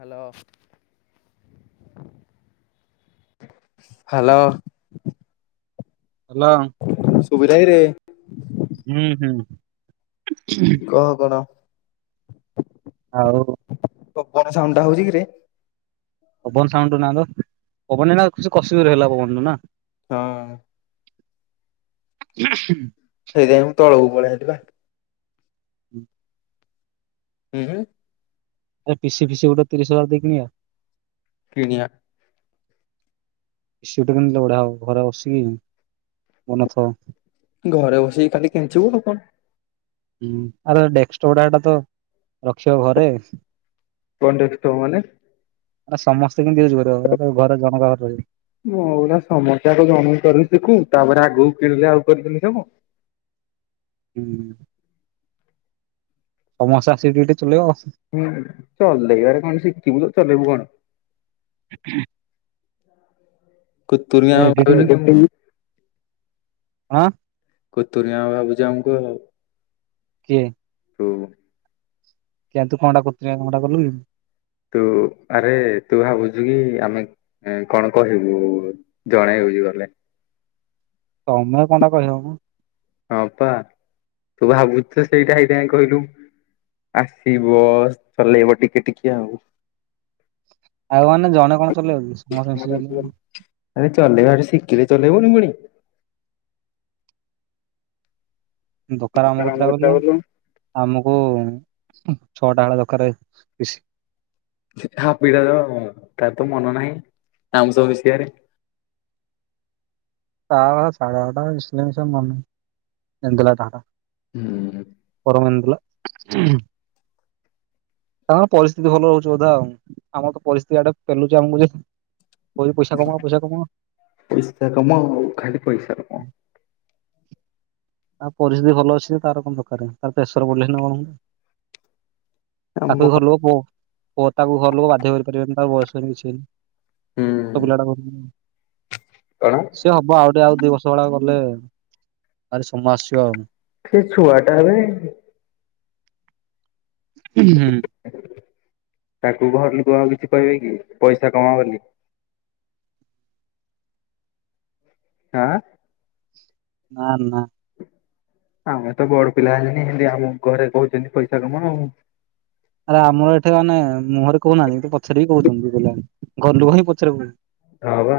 Hello hello. Hello. ସୁବିଲା କିରେ? ହୁଁ ହୁଁ। କହ କଣ? ଆଉ ପବନ ସାଉଣ୍ଡ ଟା ହଉଚି କିରେ? ପବନ ସାଉଣ୍ଟୁ ନା ତ ପବନ ଟା ଏନା କ କସିକି ଜୋରେ ହେଲା ପବନ ଟା ନା? ହଁ। ହ ସେଇଥିପାଇଁ ମୁଁ ତଳକୁ ପଳେଇଆଇଲି ପା। ହୁଁ। ହୁଁ? ଆ ପିସି ଫିସି ଗୋଟେ ତିରିଶ ହଜାର ଦେଇକି କିଣିଆ? କିଣଆ ପି ସି ଗୋଟେ କିଣିିଲ ବଢଆ ହବ ଘରେ ବସିକି ବନଥ ଘରେ ବସିକି ଖାଲି କେଞ୍ଚିବୁ ଆଉ କଣ। ହୁଁ ଆରେ ଡେକଷ୍ଟପ ଟା ହେଟା ତ ରଖିବ ଘରେ। କଣ ଡିଷ୍ଟପ ମାନେ ଆ ସମସ୍ତେ କେମିତି ୟୁଜ୍ କରିବ ଘର ଘରେ ଜଣକାର ରହିବ ମୁଁଉଟା ସମସ୍ୟାକୁ ଜଣେଇ ପାରୁଛିି କୁ ତାପରେ ଆଗକୁ କିଣିଲେ ଆଉ କରିଦେଲିି ସବ ହୁଁ ସମସ୍ତେ ଆସିକି ଟିକ ଟିକେ ଚଳେଇବ ହୁଁ ଚଲେଇବାରେ କଣ ଶିଖିବୁ ତ ଚଲେଇବୁ କଣ ହୁଁ କୁ ତୁରିଆ [unintelligible] ଆଁ କୁତୁରିଆ ଭାବୁଛି ଆମକୁ ଆଉ କିଏ ତୁ କେ ତୁ କଣ୍ଟା କରୁଚୁ କଟା କଲୁ କି ତୁ ଆରେ ତୁ ଭାବୁଚୁ କି ଆମେ ଏ କଣ କହିବୁ ଜଣେଇ ହଉଛି ଗଲେ ତମେ କଣଟା କହିବ ମ ହଁପା ତୁ ଭାବୁଛୁ ସେଇଟା ହେଇଥା କହିଲୁ ଆସିବ ଚଲେଇବ ଟିକେ ଟିକେ ଆଉ ଆଉ କଣ ନା ଜଣେ କଣ ଚଲେଇବକି ସମସ୍ତେ ମିଶିକି ଚଲେଇ ଆରେ ଚଲେଇବା ଆଗେ ଶିଖିଲେ ଚଲେଇବୁନୁ ପୁଣି ଦୋକାନ ଆମ କତଟା କଲୁ ଆମକୁ ଛଅଟା ବେଳ ଦରକାର ପିଶି ସିଧା ହାପିଟା ର ତାର ତ ମନ ନାହିଁ ଆମସହ ମିଶିବାରେ ତା କଥାଛାଡ ହେଟା ମିଶି ଲେ ମିଶୁ ନହେଲେ ନାହିଁ କେନ୍ଦଲା ଟା ହେଟା ହୁଁ ଉଁ [unintelligible] ତାଙ୍କ ର ପରିସ୍ଥିତି ଭଲ ରହୁଛି ବୋଧେ ଆଉ ଆମର ତ ପରିସ୍ଥିତି ଆଡ଼େ ପେଲୁଛି ଆମକୁ ଯେ କହଉଛି ପଇସା କମାଅ ପଇସା କମାଅ ପଇସାକାମଅ ଖାଲି ପଇସାକମାଅ ଆଉ ପରିସ୍ଥିତି ଭଲ ଅଛି ତାର କଣ ଦରକାର ଆଉ ତାର ପ୍ରେସର ପଡିଲେ ନା କଣ ଆମ ତାକୁ ବି ଘର ଲୋକ ପୁଅ ପୁଅ ତାକୁ ଘର ଲୋକ ବାଧ୍ୟ କରିପାରିବେନି ତାକୁ ବୟସ ହେଇନି କିଛିହେଇନି। ହୁଁ ଛୋଟ ପିଲାଟା କହୁଛନ୍ତି। କଣ? ସିଏ ହବ ଆଉ ଟିକେ ଆଉ ଦୁଇ ବର୍ଷ ଭଳିଆ ଗଲେ ଆଉ ତାର ସମୟ ଆସିବ ଆଉ ସେ ଛୁଆଟାଏବେ ଉଁ ହୁଁ ତାକୁ ଘର ଲୁକ ଆଉ କିଛି କହିବେ କି ପଇସା କମାଅ ବୋଲି କାଣା? ନା ନା ଆମେ ତ ବଡ ପିଲା ହେଲେଣି ହେନ୍ଦୀ ଆମ ଘରେ କହୁଛନ୍ତି ପଇସା କାମଅ ଆଉ ଆରେ ଆମର ଏଠି ମାନେ ମୁହଁରେ କହୁନାହାନ୍ତି କିନ୍ତୁ ପଛରେ ବି କହୁଛନ୍ତି [unintelligible] ଘର ଲୋକ ହିଁ ପଛରେ କହୁଛନ୍ତି ହଁ ଵା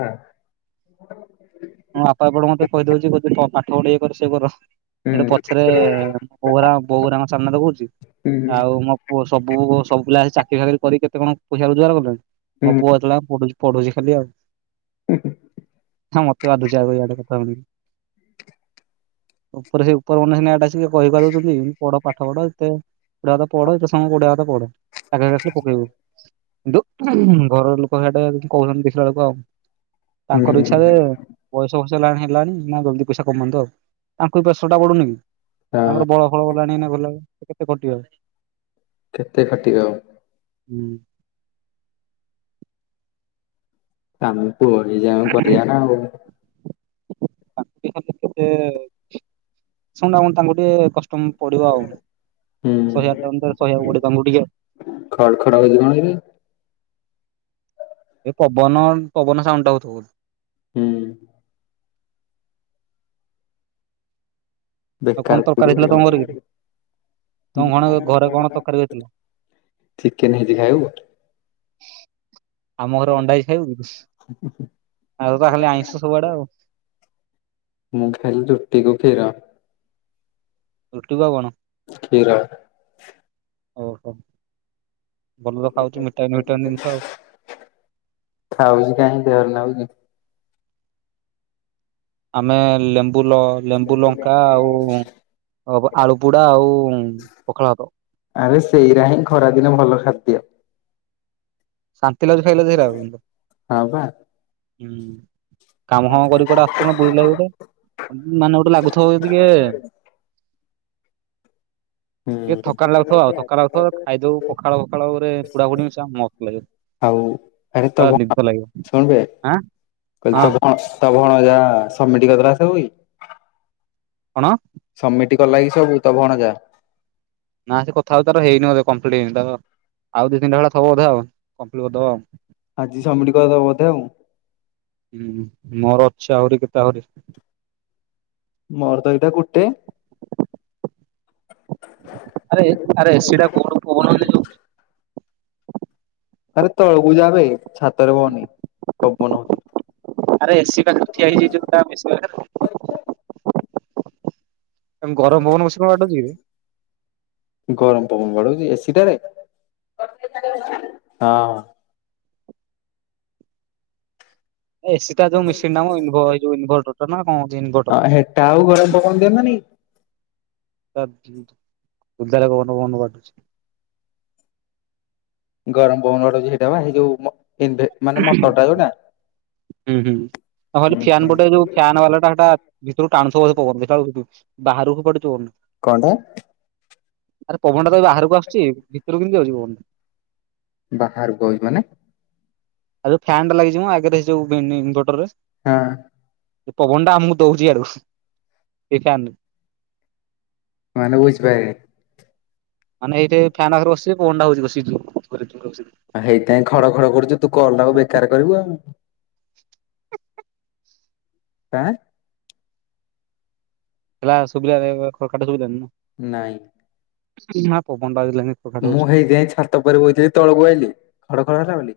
[unintelligible] ହଁ ମୋ ବାପା ମତେ ଏପଟେ କହିଦଉଛି ପ ପାଠ ପଢ ୟିଏ ସିଏ କର ହୁଁ ହେଟୁ ପଛରେ ଏ ବୋଉରା ବୋଉ ହେରା ଙ୍କ ସାମ୍ନା ରେ କହୁଛି ହୁଁ ଆଉ ମୋ ପୁଅ ସବୁ ସବୁ ପିଲା ଆସି ଚାକିରି ବାକିରି କରି କେତେ କଣ ପଇସା ରୋଜୋଗାର କରୁଛନ୍ତି ମୋ ହୁଁ ପୁଅ ଏତବଳ ଯାଏ ପଢୁଛି ପଢୁଛି ଖାଲି ଆଉ ହିଁ ହିଁ [unintelligible] [unintelligible] ଉପରେ ସେ ଉପର ମାନେ ହେଟା କହି ପାରୁଛନ୍ତି ପଢପାଠ ପଢ ଯେତେ ଯେତେ ପାଠ ପଢ ଯେତେ ସମୟ ପଢିବା କଥା ପଢ ଚାକିରୀ ଆସିଲେ ପକେଇବୁ। ଦୁ ଘରର ଲୋକ ହେଆଡେ କହୁଛନ୍ତି ଦେଖିଲା ବେଳକୁ ଆଉ ତାଙ୍କର ଇଚ୍ଛାଯେ ହୁଁ ବୟସ ଫଇସ ହେଲାଣି ହେଲାଣି ନା ଜଲଦି ପଇସା କମାନ୍ତୁ ଆଉ ତାଙ୍କୁ ବି ପ୍ରେସର ଟା ପଡୁନି କି ହଁ। ତାଙ୍କର ବଳ ବଳ ଗଲାଣି ନା ଗଲା କେତେ ଖଟିବେ ଆଉ। କେତେ ଖଟିବେ ଆଉ। ହୁଁ। କାମ ପୁଅ ଯେ ଆମେ କରିବା ନା ଆଉ। [unintelligible] ଶୁଣିଲାମାନେ ତାଙ୍କୁ ଟିକେ କଷ୍ଟ ପଡିବ ଆଉ ହୁଁ ସହି ବାକୁ ତାଙ୍କୁ [unintelligible] ଖଡ ଖଡ ହଉଛି କଣ କି? ଏ ପବନ ପବନ ସାଉଣ୍ଡ ଟା ହଉଥିବ। ହୁଁ। ଆଉ ବେକାର କଣ ତରକାରୀ କରିବୁ ହେଇଥିଲା ଆଉ। ତମ ଘରେ କି ତମ ଘଣ ଘରେ କଣ ତରକାରୀ ହେଇଥିଲା? ଚିକେନ ହେଇଛି ଖାଇବୁ? ଆମ ଘରେ ଅଣ୍ଡା ହେଇଛି ଖାଇବୁ ଆମର ତ ଖାଲି ଆଇଁଷ ସବୁଆଡେ ଆଉ। ମୁଁ ଖାଇଲି ରୁଟିକୁ କ୍ଷୀର। ରୁଟି କୁ ଆଉ କଣ? କ୍ଷୀର। ଓହୋ ଭଲ ତ ଖାଉଛୁ ଭିଟାମିନ ଫିଟାମିନ ଜିନିଷ ଆଉ। ଖାଉଛି କାଇଁ ଦେହରେ ଲାଗୁଛି? ଆମେ ଲେମ୍ବୁ ଲ ଲେମ୍ବୁ ଲଙ୍କା ଆଉ ଆଳୁ ପୁଡା ଆଉ ପଖାଳ ଭାତ। ଆରେ ସେଇରା ହିଁ ଖରାଦିନ ଭଲ ଖାଦ୍ୟ। ଶାନ୍ତି ଲାଗୁ ଖାଇଲେ ସେଇରାକ ହଁ ବା। ହୁଁ କାମ ହଁ କର କୁଟେ ଆସ। କଣ ବୁଲିଲାଗ ଗୋଟେ ମାନେ ଗୋଟେ ଲାଗୁଥିବ ଟିକେ ହୁଁ ଏ ଥକା ଲାଗୁଥିବ ଆଉ ଥକା ଲାଗୁଥିବ ଖାଇଦବ ପଖାଳ ଫଖାଳରେ ପୁଡା ଫୁଡି ମିଶା ମସ୍ତ ଲାଗେ। ଆଉ ଆରେ [unintelligible] ତ ଭଣଯା ଆଁ ହଁ ସମିଟି କରିଦେଲା ସବୁ କି? କଣ? ସବମିଟ କଲା କିି ସବୁ ତୋ ଭଣଜା? ନା ସେ କଥା ହଉ ତାର ହେଇନି ବଧେ କମ୍ପ୍ଲିଟ ଆଉ ଦି ତିିଟା ବେଳଥବ ବଧେ ଆଉ କମ୍ପ୍ଲିଟ କରିଦବ ଆଉ। ଆଜି ସବମିଟ କରିଦବ ବୋଧେ ଆଉ। ହୁଁ ମୋର ଅଛ ଆହୁରି କେତେ ଆହୁରି ମୋର ତ ଏଟା ଗୋଟେ ଆରେ ଆରେ ଏ ସି ଟା କୁଆଡେ ପବନ ହଉନି ଆରେ ତଳକୁ ଯାବେ ଛାତରେ ହୁଏନି ପବନ। ଆରେ ଏସି ପାଖରେ ଠିଆ ହେଇଯାଇ ଯୋଉ ଏସି ପାଖରେ [unintelligible] ଏମ ଗରମ ପବନ ମସ ବାଟୁଛି କି? ଗରମ ପବନ ବଡଉଛି ଏସି ଟାରେ ହଁ। ଏ ସସି ଟା ଯୋ ମ ମିସିନ୍ ଯଉଇଭର୍ଟର ଟା ନା କଣଉ ଇନଭଟର। ତା ଆଉ ଘରରେ ପବନ ଦିଅନ ନାଇଁ। ଧ କନ ବନ କଟୁଛି [unintelligible] ଗରମ ପବନଡ ଯଟା ବାଇ ଯୋଉ ମାନେ ମଟରଟା ଯୋଉଟା ହୁଁ ହୁଁ ଆଉ ଫାନ ପୋଟେ ଯୋଉ ଫନ୍ ବାଲା ଟା ସେଟା ଭିତରୁ ଟାଣୁଥିବ ସେ ପବନ ଦେଖିଲାବେଳକୁ ବାହାରକୁ ପଡୁଥିବ। କଣ ଟା? ଆରେ ପବନଟା ତ ଏ ବାହାରକୁ ଆସୁଛି ଭିତକୁ କେିତି ଯାଉଛି ପବନା। ବାହାରକୁ ହେଇଛି ମାନେ ଆଉ ଫ୍ୟାନ ଟା ଲାଗିଚି ମୁଁ ଆଗରେ ଏ ଯୁ ଇନଭର୍ଟରରେ ହଁ। ପବନ ଟା ଆମକୁ ଦଉଛି ଇଆଡୁ ଏଫ୍ୟାନ ମାନେ ବୁଝିପାଇ ମାନେ ଏଇଠି ଫ୍ୟାନ୍ ପାଖରେ ବସିଛି ପବନ ଟା ହଉଛି ବସିଛୁ। ଆଉ ହେଇଥିାପାଇଁ ଖଡ ଖଡ କରୁଛୁ ତୁ କଲଟାକୁ ବେକାର କରିବୁ ଆଉ। ଆଁ। ଏଲା ଶ ସୁଭିଟ ଶୁଭିନ [unintelligible] ନାଇଁ। ଇ ମା ପବନ ଟା ବାଜିଲାଣି। ମୁଁ ହେଇଥି ପାଇଁ ଛାତ ଉପରେ ବଇଥିଲି ତଳକୁ ଆଇଲି ଖଡ ଖଡ଼ ହେଲା ବୋଲି।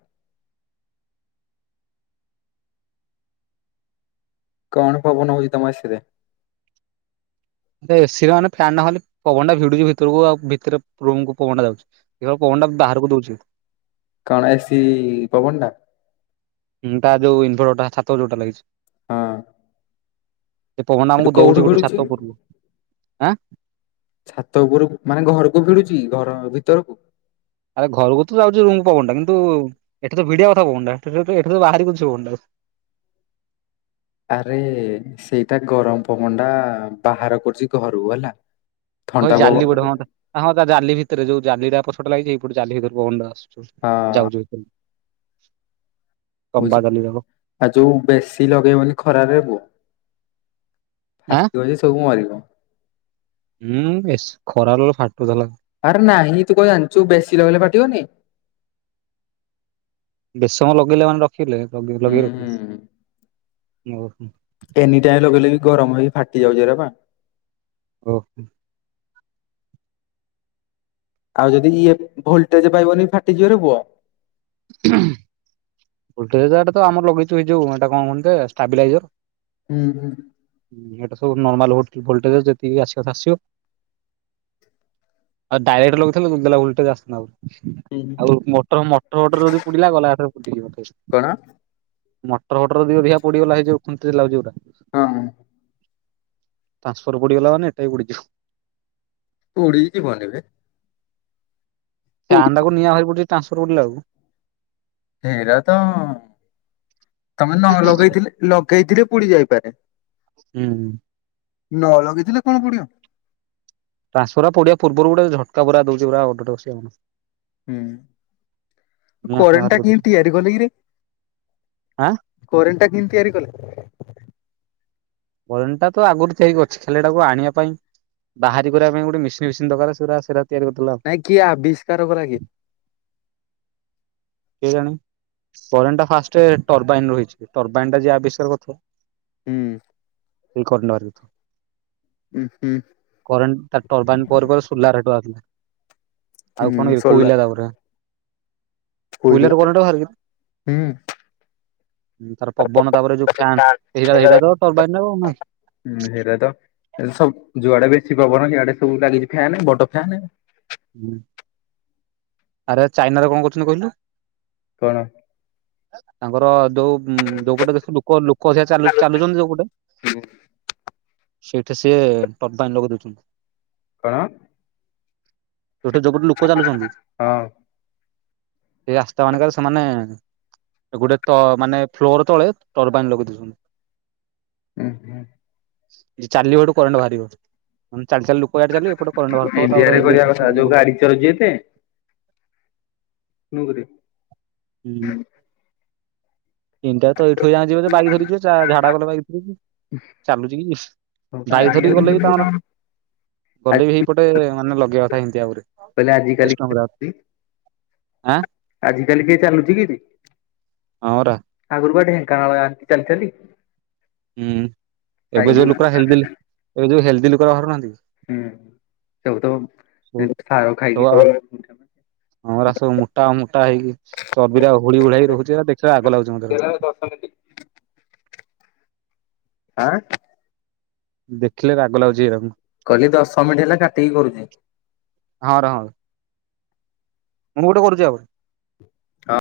କଣ ପବନ ହଉଛି ତମ ଏସିରେ? ଏସି ରେ ମାନେ ଫ୍ୟନ୍ ନହେଲେ ପବନ ଟା ଭିଡୁଛି ଭିତରକୁ ଆଉ ଭିତରେ ରୁମ କୁ ପବନ ଟା ଯାଉଛି। ଧିର ପବନ ଟା ବାହାରକୁ ଦଉଛି। କଣ ଏସି ପବନ ଟା। ତା ଯୋଉ ଇନଭେଟର ଟା ଛାତ ଉପରେ ଯୋଉଟା ଲାଗିଛି। ହଁ। ସେ ପବନ ସେଠୁ ଆମକୁ କୋଉଠୁ ଦଉଛି ଗୋଟେ ଭିଡୁଛି ଛାତ ଉପରୁ ଏଁ। ଛାତ ଉପରୁ ମାନେ ଘରକୁ ଭିଡୁଛି ଘର ଭିତରକୁ। ଆରେ ଘରକୁ ତ ଯାଉଛି ରୁମକୁ ପବନା କିନ୍ତୁ ଏଠି ତ ଭିଡିଆ କଥା ପବନଟା ଏଠି ତ ବାହାରି କୁଚି ପବନ ଟା। ଆରେ ସେଇଟା ଗରମ ପବନ ଟା ବାହାର କରୁଛି ଘରୁ ହେଲା। ହଁ ଥଣ୍ଡା ପବନ ଜାଲି ଗୋଟେ ହଁ ତା ହଁ ତା ଜାଲି ଭିତରେ ଯୋଉ ଜାଲି ଉରା ପଛଟେ ଲାଗିଛି ଜାଲି ଭିତରେ ପବନ ଟା ଆଶୁ। ଯାଉଛୁ ବୁଝ ତମ୍ବା ଜାଲି ଗୁରକ୍। ଆଉ ଯୋଉ ବେଶୀ ଲଗେଇବନି ଖରାରେ ପୁଅ ଆଁ ଫାଟି ବ ଯେ ସବୁ ମରିବ। ହୁଁ ଏ ଖରା ଫାଟୁ ଥିଲା। ଆରେ ନାହିଁ ତୁ କ ଜାଣିଛୁ ବେଶୀ ଲଗେଇଲେ ଫାଟିବନି। ବେଶୀ ସମୟ ଲଗେଇଲେ ମାନେ ରଖିଲେ ହୁଁ ଲଗେଇ ରଖିଲେ ହୁଁ ଓ ଏନି ଟାଇମ ଲଗେଇଲେ କି ଗରମ ହେଇକି ଫାଟି ଏରା ବା। ଓ ଆଉ ଯଦି ଇଏ ଭୋଲଟେଜ ପାଇବନି ଫାଟିଯିବ ରେ ପୁଅ। ଭୋଲଟେଜଟା ତ ଆମର ଲଗେଇଛୁଇ ଏ ଯଉ ଏଇଟା କଣ କେ ଷ୍ଟାବିଲାଇଜର। ହୁଁ ହୁଁ। ଏଟା ସୁବୁ ନର୍ମା ଭୋଲଟେଜ ଯେତିକି ଆସିବା କଥା ଆସିବ। ଆଉ ଡାଇରେକ୍ଟ ଲଗେଇଥିଲେ ଦୁଲୁଦାଲ ଭୋଲ୍ଟେଜ ଆସନ୍ତା ଆଉ। ହୁଁ ହୁଁ। ଆଉ ମଟର ମଟର ଫଟର ଯଦି ପୁଡିଲା ଗଲାରେ ପୁ [inaudible] କଣ ମଟର ଫଟର ଅଧିକ ପୋଡିଗଲା ହେ ଯୋଉ ଖୁଣ୍ଟିରେ ଗୁରା। ହଁ। ଟ୍ରାସଫର ପୋଡ଼ିଗଲା ମାନେ ଏଟା ବି ପୋଡିଯିବ। ଉଡ଼ି ଜୀବନୀ ବେ ପୋଡି ଫ୍ୟାନ ଟାକୁ କୁ ନିଆ ଭହାରି ପଡିଛି ଟ୍ରାସଫର ପୋଡିଲା ଆକୁ। ହେରା ତ ତମେ ନ ଲଗେଇଥିଲେ ଲଗେଇଥିଲେ ପୁଡି ଯାଇପାରେ। ହୁଁ। ନ ଲଗେଇଥିଲେ କଣ ପୁଡିବ? ଟ୍ରନ୍ସଫର ପୋଡିବା ପୂର୍ବ ଗୋଟେ ଝଟକା ପୁରା ଦଉଛି ପୁର ଅ [unintelligible] ହୁଁ ଫିଆଁ ବାହାରି କରେଣ୍ଟ କି କରିଦଉଛି। ତିଆରି [inaudible] ଆଁ କରେଣ୍ଟ କିମିତି ତିଆରି କଲେ,? କରେଣ୍ଟ ତ ଆଗରୁ ତିଆରି କରିଥିଲେ ଖାଲି ହେଇଟା ଆଣିବା ପାଇଁ ବାହାରି କରିବା ପାଇଁ ଗୋଟେ ମିେସିନ୍ ଫିସିନ୍ ଦରକାର ସେଟା ସେଟା ତିଆରି କରୁଥିଲା ଆଉ। ନାଇଁ କିଏ ଆବିଷ୍କାର କରା କି? କେଜାଣି, କରେଣ୍ଟ ଫାଷ୍ଟେ ଟର୍ବାଇନ୍ ରହିଛି। ଟର୍ବାଇନ୍ ଟା ଯିଏ ଆବିଷ୍କାର କରିଥିବ ହୁଁ। [unintelligible] ଉଁ ହୁଁ। କରେଣ୍ଟ ତାର୍ ଟରବାଇନ୍, ପରେ ପରେ ସୋଲାର ହେଟୁ ଆସୁଛି। ଆଉ ହୁଁ କଣ ଏ ସୋଲାର କୋଇଲା ଏଗୁରା କୋଇଲା କୋଇଲାରୁ କରେଣ୍ଟ ବାହାରେ କି? ହୁଁ। ହୁଁ ତାର ପବନ ତାପରେ ଯୋଉ ଫ୍ୟା, ନ୍ ଏଇଟା ସେଇଟା ତ ଟରବାଇନ୍ ହବ ନା ହୁଁ ହେରା ତ ସବୁ ଯୁଆଡେ ବେଶୀ ପବନ ସିଆଡେ ସବୁ ଲାଗିଛି ଫ୍ଯାନ୍ ବଡ ଫ୍ଯାନ୍ ହୁ। ଆରେ ଚାଇନା ରେ କଣ କରହୁଛନ୍ତି କହିଲୁ? କଣ? ତାଙ୍କର ଯୋଉ ଯୋଉପଟେ ବେଶୀ ଲୋକ, ଲୋକ ସେରା ଚାଲୁ-ଚାଲୁଛନ୍ତି ଯୋଉପଟେ ହ ସେଇଠି ସିଏ ଟରବାଇନ୍ ଲଗେଇ ଦୋଉଛନ୍ତି। କଣ? ଯୋଉଟା, ଯୋଉ ପଟେ ଲୋକ ଚାଲୁଛନ୍ତି। ହଁ। ସେଇ ରାସ୍ତା ମାନକରେ ସେମାନେ ଗୋଟେ ତ ମାନେ ଫ୍ଲୋର ତଳେ ଟରବାଇନ୍ ଲଗେଇ ଦୋଉଛନ୍ତି। ହୁଁ ହୁଁ। ସେ ଚାଲି ବାଠୁ କରେଣ୍ଟ ବାହାରିବ। ଚାଲି ଚାଲି ଲୋକ ଇଆଡେ ଚାଲିବେ ଏପଟେ କରେଣ୍ଟ ବାହାରୁଥିବ ତାପରେ ଇଣ୍ଡିଆରେ କରିବା ଇଲେକ୍ଟ୍ରିସିଟି କଥା ତାଙ୍କର ଯୋଉ ଗାଡି ଚାଲୁଛି ଏତେ ମୁଁ କିରେ ହୁଁ। ତିନିଟା ତ ଏଇଠୁ ଯାଏଁ ଯିବ ଯେ ବାଇକ୍ ଧରି ଯିବ। ଜା-ଝାଡା ଗଲେ ବାଇକ୍ ଧରିି ଯିବେ। ଚାଲୁଛିକି, ବାଇକ୍ ଧରିକି ଗଲେ ବି ତମର ଗଲେ ବି ହେଇପଟେ ମାନେ ଲଗେଇବା ପାଇଁ ଦିଆ କହିଲେ ହୁଏ। ଆଜିକାଲି [unintelligible] ଆଁ। ଆଜି କାଲି କିଏ ଚାଲୁଛି କି ଏଠି? ହଁ ପରା ଆଗରୁ ବା ଢେଙ୍କାନାଳ ଆସୁଥିଲେ ଚାଲି ଚାଲି। ହୁଁ। ଏବେ ଯୋଉ ସାଇକେଲ ଲୁକରା ହେଲ୍ଦି ଯୋଉ ହେଲ୍ଦି ଲୁକରା ବାହାରୁନାହାନ୍ତି ହୁଁ। ସବୁ ତ ସବୁ ଏମିତି ସାର ଖାଇକି ସବୁବେଳେ ହଁରା ସବୁ ମୁଟା, ମୁଟା ହେଇିକି ଚର୍ବିରା ଓହଳି ଉଳାକି ହେଇ ରହୁଛି ଦେଖିଲେ ରାଗ ଲାଗୁଛି। ମତେ [unintelligible] ଆଁ। ଦେଖିଲେ ରାଗ ଲାଗୁଛି ଏରାଙ୍କୁ। କହିଲି ଦଶ ମିନିଟ୍ ହେଲା କାଟିକି କରୁଛି। ହଁ ରହ। ମୁଁ ଗୋଟେ କରୁଛି ଆଉ? ହଁ।